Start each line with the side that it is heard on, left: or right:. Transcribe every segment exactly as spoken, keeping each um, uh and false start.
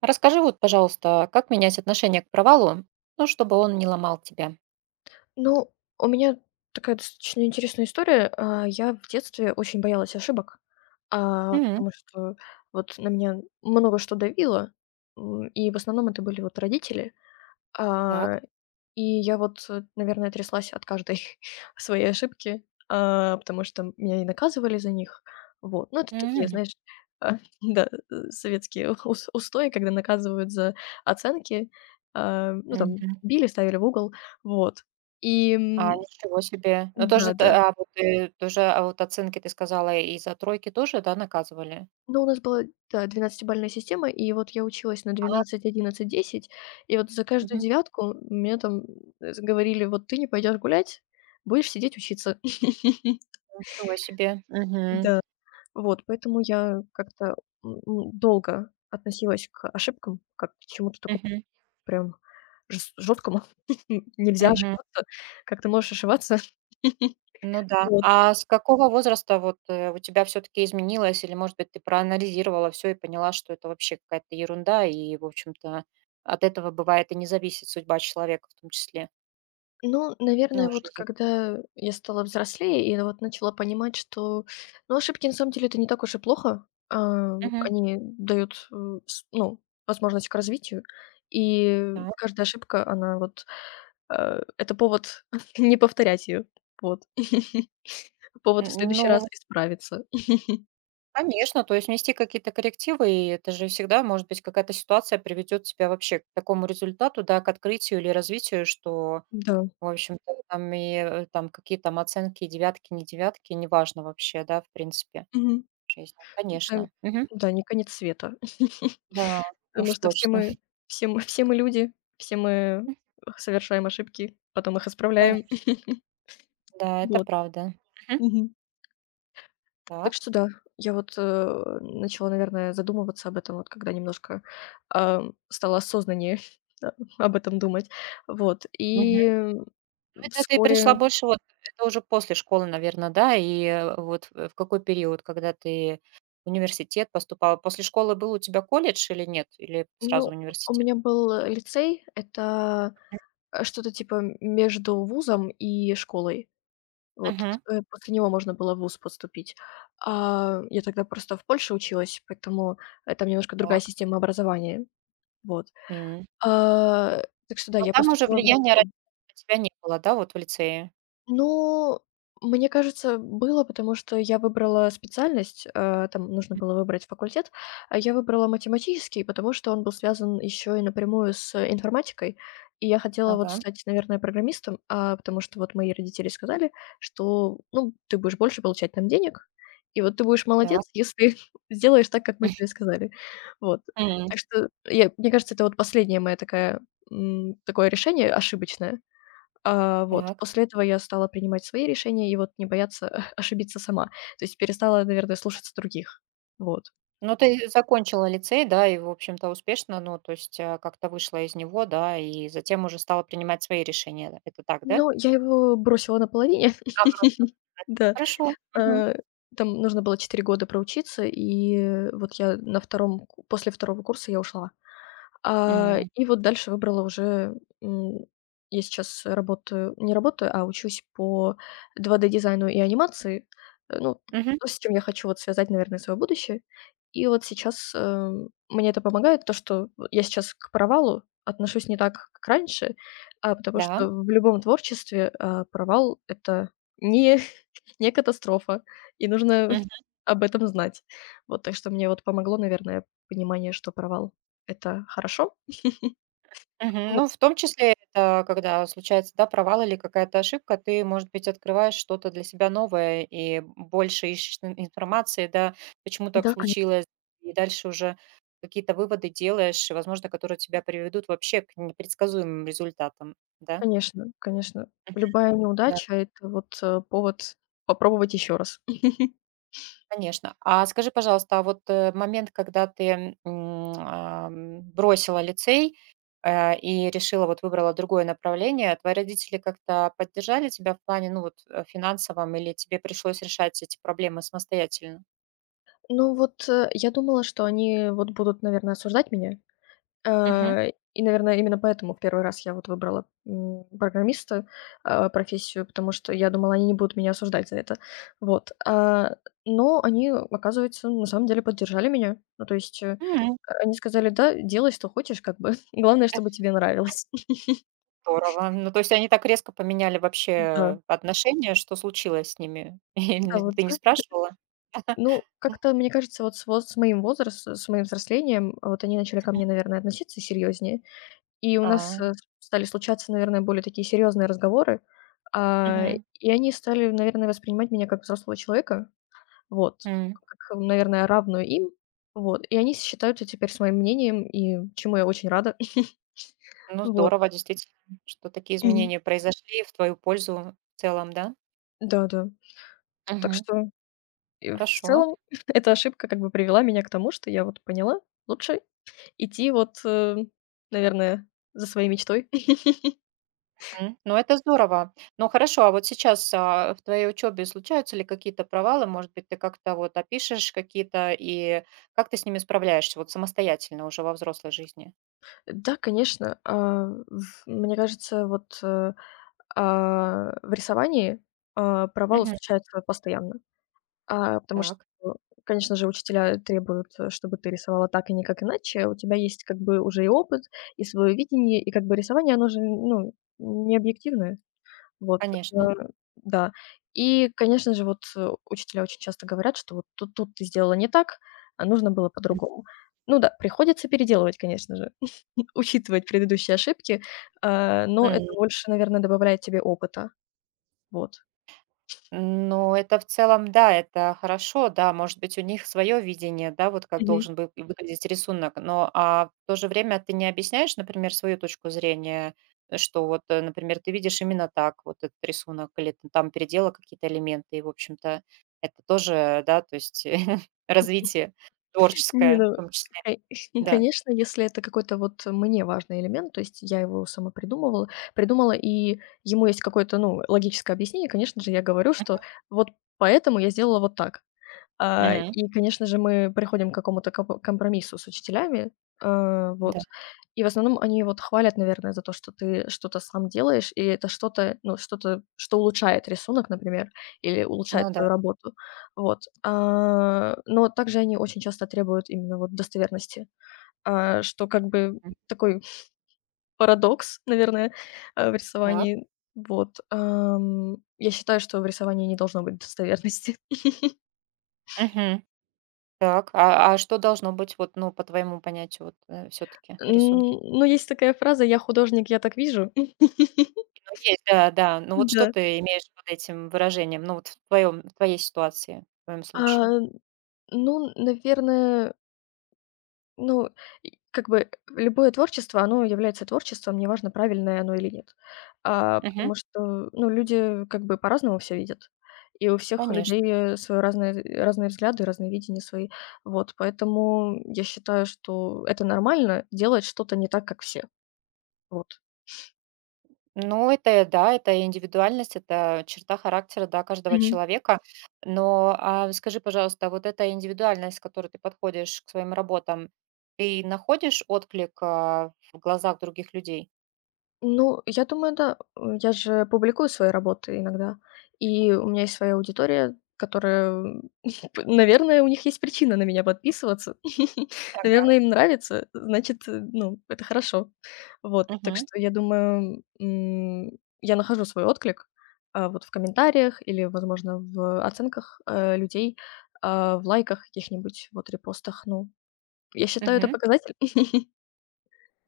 right: Расскажи вот, пожалуйста, как менять отношение к провалу, ну, чтобы он не ломал тебя?
left: Ну, у меня такая достаточно интересная история. А, я в детстве очень боялась ошибок, а,
right: М,
left: потому что вот на меня много что давило, м, и в основном это были вот родители.
right: так.
left: А и я вот, э, наверное, тряслась от каждой своей ошибки, а, потому что меня и наказывали за них. Вот. Ну, это такие,
right: М,
left: знаешь, а, да, э, советские ус устои, когда наказывают за оценки. А, ну, там
right: мгм.
left: били, ставили в угол. Вот. И, м,
right: А, ничего себе. Ну, тоже,
left: да-да.
right: да, а вот ты тоже, а вот оценки, ты сказала, и за тройки тоже, да, наказывали?
left: Ну, у нас была, да, двенадцатибалльная система, и вот я училась на
right: А,
left: двенадцать, одиннадцать, десять, и вот за каждую
right: мгм.
left: девятку мне там, э, говорили: "Вот ты не пойдешь гулять, будешь сидеть учиться".
right: Ничего себе. Мгм.
left: Да. Вот, поэтому я как-то, м, м, долго относилась к ошибкам, как к чему-то такому
right: Мгм.
left: прям жес жёсткому. Нельзя
right: Мгм.
left: ошибаться, как ты можешь ошибаться?
right: Ну да.
left: Вот.
right: А с какого возраста вот, э, у тебя все таки изменилось или, может быть, ты проанализировала все и поняла, что это вообще какая-то ерунда и, в общем-то, от этого бывает и не зависит судьба человека в том числе?
left: Ну,
right: Ну,
left: наверное, вот
right: жизнь.
left: когда я стала взрослее и вот начала понимать, что, ну, ошибки на самом деле это не так уж и плохо. А,
right: Мгм.
left: они дают, э, с ну, возможность к развитию, и
right: Да.
left: каждая ошибка, она вот Э, это повод не повторять ее. Вот. Повод
right: Н
left: в
right: ну,
left: следующий раз исправиться.
right: конечно, то есть внести какие-то коррективы, и это же всегда, может быть, какая-то ситуация приведет тебя вообще к такому результату, да, к открытию или развитию, что,
left: Да.
right: в общем-то, там и, э, там какие там оценки, девятки, не девятки, неважно вообще, да, в принципе,
left: Мгм.
right: в
left: Это,
right: Конечно. Мгм.
left: да, не конец света.
right: Да,
left: Потому
right: уж
left: что все
right: точно.
left: мы все мы все мы люди, все мы совершаем ошибки, потом их исправляем.
right: Конечно. Да, это
left: Вот.
right: правда. Мгм.
left: Мгм. Так
right: Так.
left: что да, я вот, э, начала, наверное, задумываться об этом вот, когда немножко, ам, стала осознаннее, да, об этом думать. Вот. И
right: Это ты пришла
left: вскоре.
right: больше вот, это уже после школы, наверное, да? И, э, вот в в какой период, когда ты в университет поступала? После школы был у тебя колледж или нет? Или сразу
left: Ну, у
right: университет?
left: меня был, э, лицей. Это, э, что-то типа м между вузом и школой. Вот,
right: Мгм.
left: э, после него можно было в вуз поступить. А, я тогда просто в Польше училась, поэтому, э, там немножко другая
right: Так.
left: система образования. Вот.
right: М.
left: А, так что да,
right: Но
left: я
right: там уже
left: поступила в
right: влияния
left: лицей.
right: родителей на тебя не было, да, вот в лицее?
left: Ну, мне кажется, было, потому что я выбрала специальность, э, там нужно
right: М.
left: было выбрать факультет, а я выбрала математический, потому что он был связан еще и напрямую с информатикой. И я хотела вот
right: Ага.
left: стать, наверное, программистом, а, потому что вот мои родители сказали, что, ну, ты будешь больше получать там денег, и вот ты будешь
right: Так.
left: молодец, если сделаешь так, как мы тебе сказали. Вот.
right: М.
left: Так что я мне кажется, это вот последняя моя такая, м, такое решение ошибочное. А, вот.
right: Так.
left: После этого я стала принимать свои решения и вот не бояться ошибиться сама. То есть перестала, наверное, слушаться других. Вот.
right: Ну, ты закончила лицей, да, и, в общем-то, успешно, ну, то есть, э, как-то вышла из него, да, и затем уже стала принимать свои решения. Это так, да?
left: Ну, я его бросила наполовине.
right: А, бросила.
left: Да.
right: Хорошо. Мгм.
left: Э, там нужно было четыре года проучиться, и вот я на 2 после второго курса я ушла. А,
right: М.
left: и вот дальше выбрала уже, м, я сейчас работаю, не работаю, а учусь по два D-дизайну и анимации. Э, ну,
right: Мгм.
left: то, с чем я хочу вот связать, наверное, свое будущее. И вот сейчас, эм, мне это помогает, то, что я сейчас к провалу отношусь не так, как раньше, а, потому
right: Да.
left: что в любом творчестве, а, провал - это не не катастрофа, и нужно
right: Мгм.
left: об этом знать. Вот, так что мне вот помогло, наверное, понимание, что провал - это хорошо.
right: Мгм.
left: Вот.
right: Ну, в том числе, это когда случается, да, провал или какая-то ошибка, ты, может быть, открываешь что-то для себя новое и больше ищешь ин информации, да, почему так
left: Да, коне
right: случилось, и дальше уже какие-то выводы делаешь, возможно, которые тебя приведут вообще к непредсказуемым результатам, да?
left: конечно, конечно.
right: Мгм.
left: Любая
right: Да.
left: неудача - это вот, э, повод попробовать еще раз.
right: Конечно. А скажи, пожалуйста, а вот, э, момент, когда ты, м, ам, бросила лицей, э, и решила, вот выбрала другое направление, твои родители как-то поддержали тебя в плане, ну, вот, э, финансовом, или тебе пришлось решать эти проблемы самостоятельно?
left: Ну вот, э, я думала, что они вот будут, наверное, осуждать меня.
right: Мгм.
left: Э, и, наверное, именно поэтому в первый раз я вот выбрала, м, программиста, э, профессию, потому что я думала, они не будут меня осуждать за это. Вот. А, но они, оказывается, на самом деле поддержали меня. Ну, то есть, э,
right: М,
left: они сказали: "Да, делай, что хочешь, как бы. Главное, чтобы тебе нравилось".
right: Здорово. Ну, то есть они так резко поменяли
left: Да.
right: вообще отношения, что случилось с ними?
left: Да,
right: Или
left: вот.
right: ты не спрашивала?
left: Ну, как-то, мне кажется, вот с воз с моим возрастом, с моим взрослением, вот они начали ко мне, наверное, относиться серьезнее. И у нас,
right: А,
left: э, стали случаться, наверное, более такие серьезные разговоры. А,
right: мгм,
left: и они стали, наверное, воспринимать меня как взрослого человека, вот,
right: м.
left: как, наверное, равную им. Вот, и они считаются теперь с моим мнением, и чему я очень рада.
right: Ну,
left: Вот.
right: здорово, действительно, что такие
left: Мгм.
right: изменения произошли в твою пользу в целом, да?
left: Да-да. Так
right: Мгм.
left: что, э, в
right: Хорошо.
left: целом эта ошибка как бы привела меня к тому, что я вот поняла: лучше идти вот, э, наверное, за своей мечтой.
right: Мгм. Ну, это здорово. Ну, хорошо, а вот сейчас, а, в твоей учебе случаются ли какие-то провалы? Может быть, ты как-то вот опишешь какие-то, и как ты с ними справляешься вот самостоятельно уже во взрослой жизни?
left: Да, конечно, а, в мне кажется, вот, э, а, в рисовании, а, провалы
right: Мгм.
left: случаются постоянно. А, потому что,
right: Так,
left: конечно же, учителя требуют, э, чтобы ты рисовала так и никак иначе, а у тебя есть как бы уже и опыт, и свое видение, и как бы рисование, оно же, ну, не объективное. Вот, э,
right: конечно.
left: да. И, конечно же, вот, э, учителя очень часто говорят, что вот тут тут ты сделала не так, а нужно было по-другому. Ну да, приходится переделывать, конечно же, учитывать предыдущие ошибки, а, но это больше, наверное, добавляет тебе опыта. Вот.
right: Ну, это в целом, да, это хорошо, да, может быть, у них свое видение, да, вот как
left: Мгм.
right: должен бы и выглядеть рисунок, но а в то же время ты не объясняешь, например, свою точку зрения, э, что вот, э, например, ты видишь именно так вот этот рисунок, или ты там передела какие-то элементы, и, в общем-то, это тоже, да, то есть развитие
left: Не,
right: творческое в
left: ну,
right: том числе,
left: кон
right: да.
left: конечно, если это какой-то вот мне важный элемент, то есть я его сама придумывала придумала, и ему есть какое-то, ну, логическое объяснение, конечно же, я говорю, что
right: Мгм.
left: вот поэтому я сделала вот так. А, и, конечно же, мы приходим к какому-то капо компромиссу с учителями. Э,
right: Да,
left: вот. И в основном они вот хвалят, наверное, за то, что ты что-то сам делаешь, и это что-то, ну, что-то, что улучшает рисунок, например, или улучшает
right: ну да.
left: твою работу. Вот. А, но также они очень часто требуют именно вот достоверности, а, что как бы
right: М.
left: такой парадокс, наверное, э, в
right: Так.
left: рисовании. Вот. Ам, я считаю, что в рисовании не должно быть достоверности.
right: Мгм. Так, а а что должно быть вот, ну, по твоему понятию вот, э, все-таки
left: М,
right: в рисунке?
left: ну, есть такая фраза: "Я художник, я так вижу".
right: Ну, есть, да, да. Ну, вот что
left: Да.
right: ты имеешь под этим выражением? Ну, вот в твоем в твоей ситуации, в твоем
left: А,
right: случае?
left: ну, наверное, ну, и как бы любое творчество, оно является творчеством, неважно, правильное оно или нет. А,
right: Мгм.
left: потому что, ну, люди как бы по-разному все видят, и у всех
right: Конечно.
left: людей, свои разные разные взгляды, разные видения свои. Вот, поэтому я считаю, что это нормально - делать что-то не так, как все. Вот.
right: Ну, это, да, это индивидуальность, это черта характера, да, каждого человека. Но, а, скажи, пожалуйста, вот эта индивидуальность, с которой ты подходишь к своим работам, ты находишь отклик, а, в глазах других людей?
left: Ну, я думаю, да. М, я же публикую свои работы иногда, и у меня есть своя аудитория, которая, м, п наверное, у них есть причина на меня подписываться. Наверное, им нравится, значит, э, ну, это хорошо. Вот, так
right: Мгм.
left: что я думаю, м, я нахожу свой отклик, а, вот в комментариях или, возможно, в оценках, э, людей, а, в лайках каких-нибудь, вот репостах. Ну, я считаю, это
right: Мгм.
left: показатель.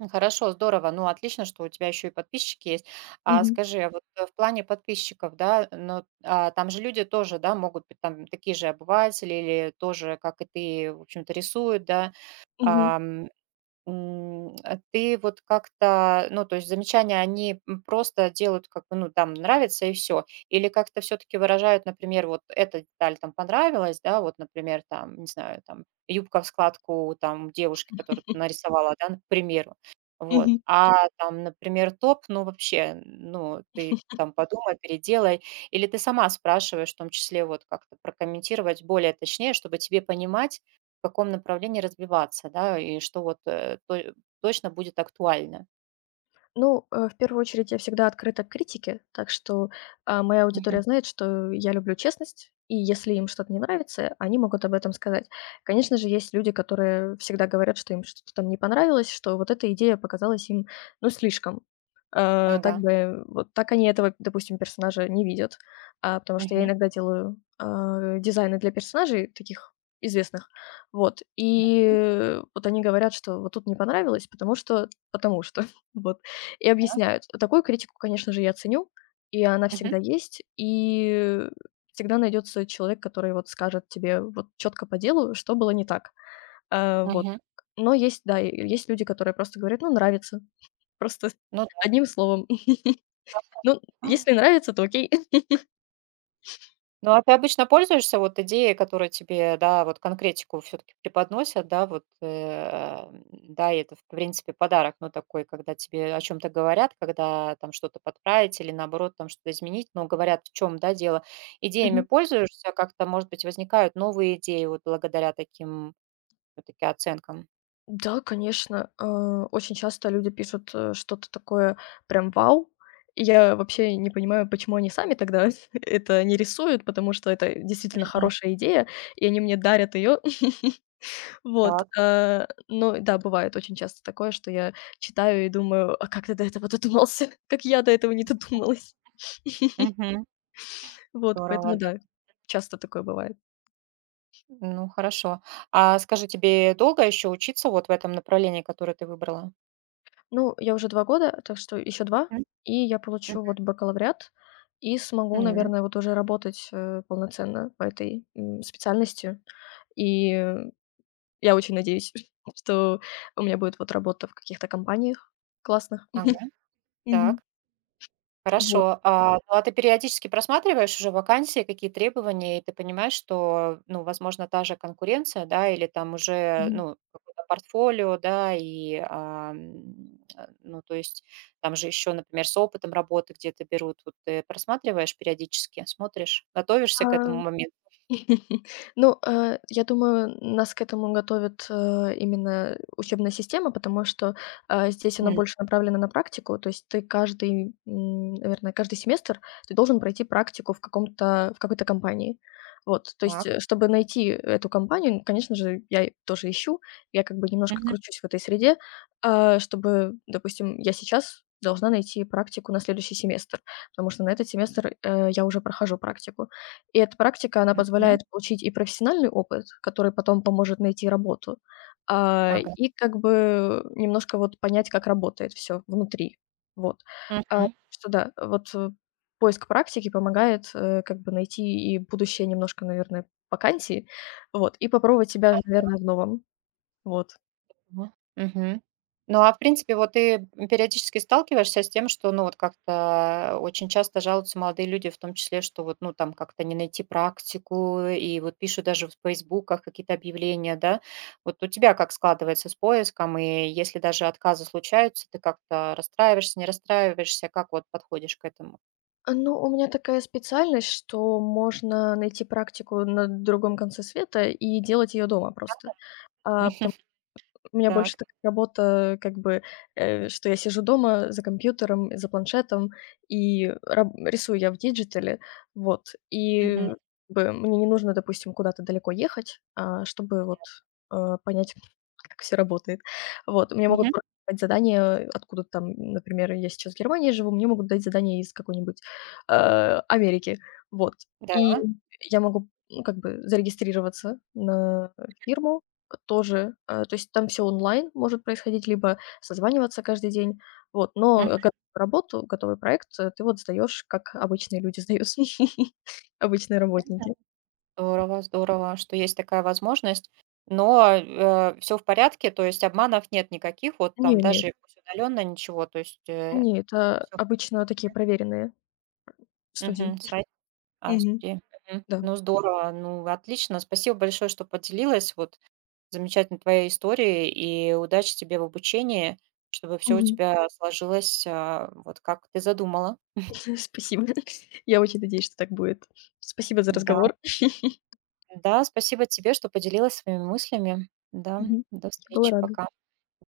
right: Ну, хорошо, здорово. Ну, отлично, что у тебя еще и подписчики есть. А
left: Мгм.
right: скажи, а вот э, в плане подписчиков, да, но а, там же люди тоже, да, могут быть там такие же обыватели или тоже, как и ты, в общем-то, рисуют, да.
left: Мгм.
right: М, а ты вот как-то, ну, то есть замечания, они, м, просто делают как бы, ну, там нравится и все, или как-то все таки выражают, например, вот эта деталь там понравилась, да, вот, например, там, не знаю, там юбка в складку там девушки, которую ты нарисовала, да, ну, к примеру. Вот.
left: Мгм.
right: А там, например, топ, ну, вообще, ну, ты там подумай, переделай. Или ты сама спрашиваешь, в том числе, вот как-то прокомментировать более точнее, чтобы тебе понимать, в каком направлении развиваться, да, и что вот э, то- точно будет актуально.
left: Ну, э, в первую очередь, я всегда открыта к критике, так что, а, моя
right: Мгм.
left: аудитория знает, что я люблю честность, и если им что-то не нравится, они могут об этом сказать. Конечно же, есть люди, которые всегда говорят, что им что-то там не понравилось, что вот эта идея показалась им, ну, слишком. Э, так
right: Ага.
left: бы вот так они этого, допустим, персонажа не видят, а, потому что я
right: Мгм.
left: иногда делаю, а, дизайны для персонажей таких известных. Вот,
right: Да.
left: и э, вот они говорят, что вот тут не понравилось, потому что потому что. Вот. И объясняют. Такую критику, конечно же, я ценю, и она
right: Мгм.
left: всегда есть, и всегда найдется человек, который вот скажет тебе вот четко по делу, что было не так. А, вот.
right: Мгм.
left: Но есть, да, и есть люди, которые просто говорят: "Ну, нравится". Просто
right: Ну да.
left: одним словом. Ну,
right: Хорошо.
left: если нравится, то окей.
right: Ну, а ты обычно пользуешься вот идеей, которая тебе, да, вот конкретику все-таки преподносят, да, вот, э, да, и это, в принципе, подарок, ну, такой, когда тебе о чем-то говорят, когда там что-то подправить или, наоборот, там что-то изменить, но говорят, в чем, да, дело. Идеями
left: Мгм.
right: пользуешься, как-то, может быть, возникают новые идеи вот благодаря таким все-таки оценкам.
left: Да, конечно, э, очень часто люди пишут, э, что-то такое прям вау. И я вообще не понимаю, почему они сами тогда это не рисуют, потому что это действительно
right: Мгм.
left: хорошая идея, и они мне дарят ее. Вот,
right: Так.
left: э, ну да, бывает очень часто такое, что я читаю и думаю: "А как ты до этого додумался? Как я до этого не додумалась?"
right: Мгм.
left: Вот,
right: Здорово,
left: поэтому да,
right: да.
left: часто такое бывает.
right: Ну, хорошо. А скажи, тебе долго еще учиться вот в этом направлении, которое ты выбрала?
left: Ну, я уже два года, так что еще два,
right: Мгм.
left: и я
right: Мгм.
left: получу вот бакалавриат и смогу,
right: М.
left: наверное, вот уже работать, э, полноценно по этой, м, специальности. И э, я очень надеюсь, что у меня будет вот работа в каких-то компаниях классных.
right: Ага.
left: Мгм.
right: Так.
left: Вот.
right: Хорошо. А, ну, а ты периодически просматриваешь уже вакансии, какие требования, и ты понимаешь, что, ну, возможно, та же конкуренция, да, или там уже,
left: Мгм.
right: ну, какое-то портфолио, да, и, а, м, э, ну, то есть там же еще, например, с опытом работы где-то берут. Вот ты просматриваешь периодически, смотришь, готовишься к
left: А
right: этому моменту?
left: Ну, э, я думаю, нас к этому готовит, э, именно учебная система, потому что, э, здесь она
right: М,
left: больше направлена на практику. То есть ты каждый, м, наверное, каждый семестр ты должен пройти практику в каком-то в какой-то компании. Вот, то есть,
right: так.
left: э, чтобы найти эту компанию, ну, конечно же, я и тоже ищу. Я как бы немножко
right: Мгм.
left: кручусь в этой среде, а, чтобы, допустим, я сейчас должна найти практику на следующий семестр, потому что на этот семестр, э, я уже прохожу практику. И эта практика, она
right: Мгм.
left: позволяет получить и профессиональный опыт, который потом поможет найти работу, а,
right: Ага.
left: и как бы немножко вот понять, как работает всё внутри. Вот. А,
right: Мгм.
left: что да, вот, э, поиск практики помогает, э, как бы найти и будущее немножко, наверное, вакансии, вот, и попробовать себя, наверное, в новом. Вот.
right: Хорошо. Мгм. Ну, а в принципе, вот ты, периодически сталкиваешься с тем, что, ну, вот как-то очень часто жалуются молодые люди, в том числе, что вот, ну, там как-то не найти практику, и вот пишут даже в "Фейсбуках" какие-то объявления, да? Вот у тебя как складывается с поиском? И если даже отказы случаются, ты как-то расстраиваешься, не расстраиваешься? Как вот подходишь к этому?
left: А, ну, у меня такая специальность, что можно найти практику на другом конце света и делать её дома просто. А, потом У меня больше
right: Так.
left: такая работа, как бы, э, что я сижу дома за компьютером, за планшетом и раб рисую я в диджитале. Вот. И,
right: Мгм.
left: как бы, мне не нужно, допустим, куда-то далеко ехать, а, чтобы вот, э, понять, как все работает. Вот. Мне могут
right: Мгм.
left: просто дать задание откуда-то там, например, я сейчас в Германии живу, мне могут дать задание из какой-нибудь, э, Америки. Вот.
right: Да.
left: И я могу, ну, как бы зарегистрироваться на фирму. Э, тоже, э, то есть там все онлайн может происходить, либо созваниваться каждый день. Вот, но готовую работу, готовый проект, э, ты вот сдаешь как обычные люди сдают, обычные работники.
right: Здорово, здорово, что есть такая возможность. Но, все в порядке, то есть обманов нет никаких, вот
left: Не
right: там
left: не
right: даже удаленно, ничего, то есть, э,
left: не, это
right: всё.
left: обычно такие проверенные студии.
right: Мгм. Сайт, а,
left: Мгм.
right: студия. Мгм.
left: Да.
right: Ну, здорово, ну, отлично. Спасибо большое, что поделилась вот замечательной твоей историей, и удачи тебе в обучении, чтобы все у
left: Мгм.
right: тебя сложилось, а, вот как ты задумала.
left: Спасибо. Я очень надеюсь, что так будет. Спасибо за
right: Да,
left: разговор.
right: да, спасибо тебе, что поделилась своими мыслями. Да,
left: Мгм.
right: до
left: Я была
right: встречи,
left: рада.
right: пока.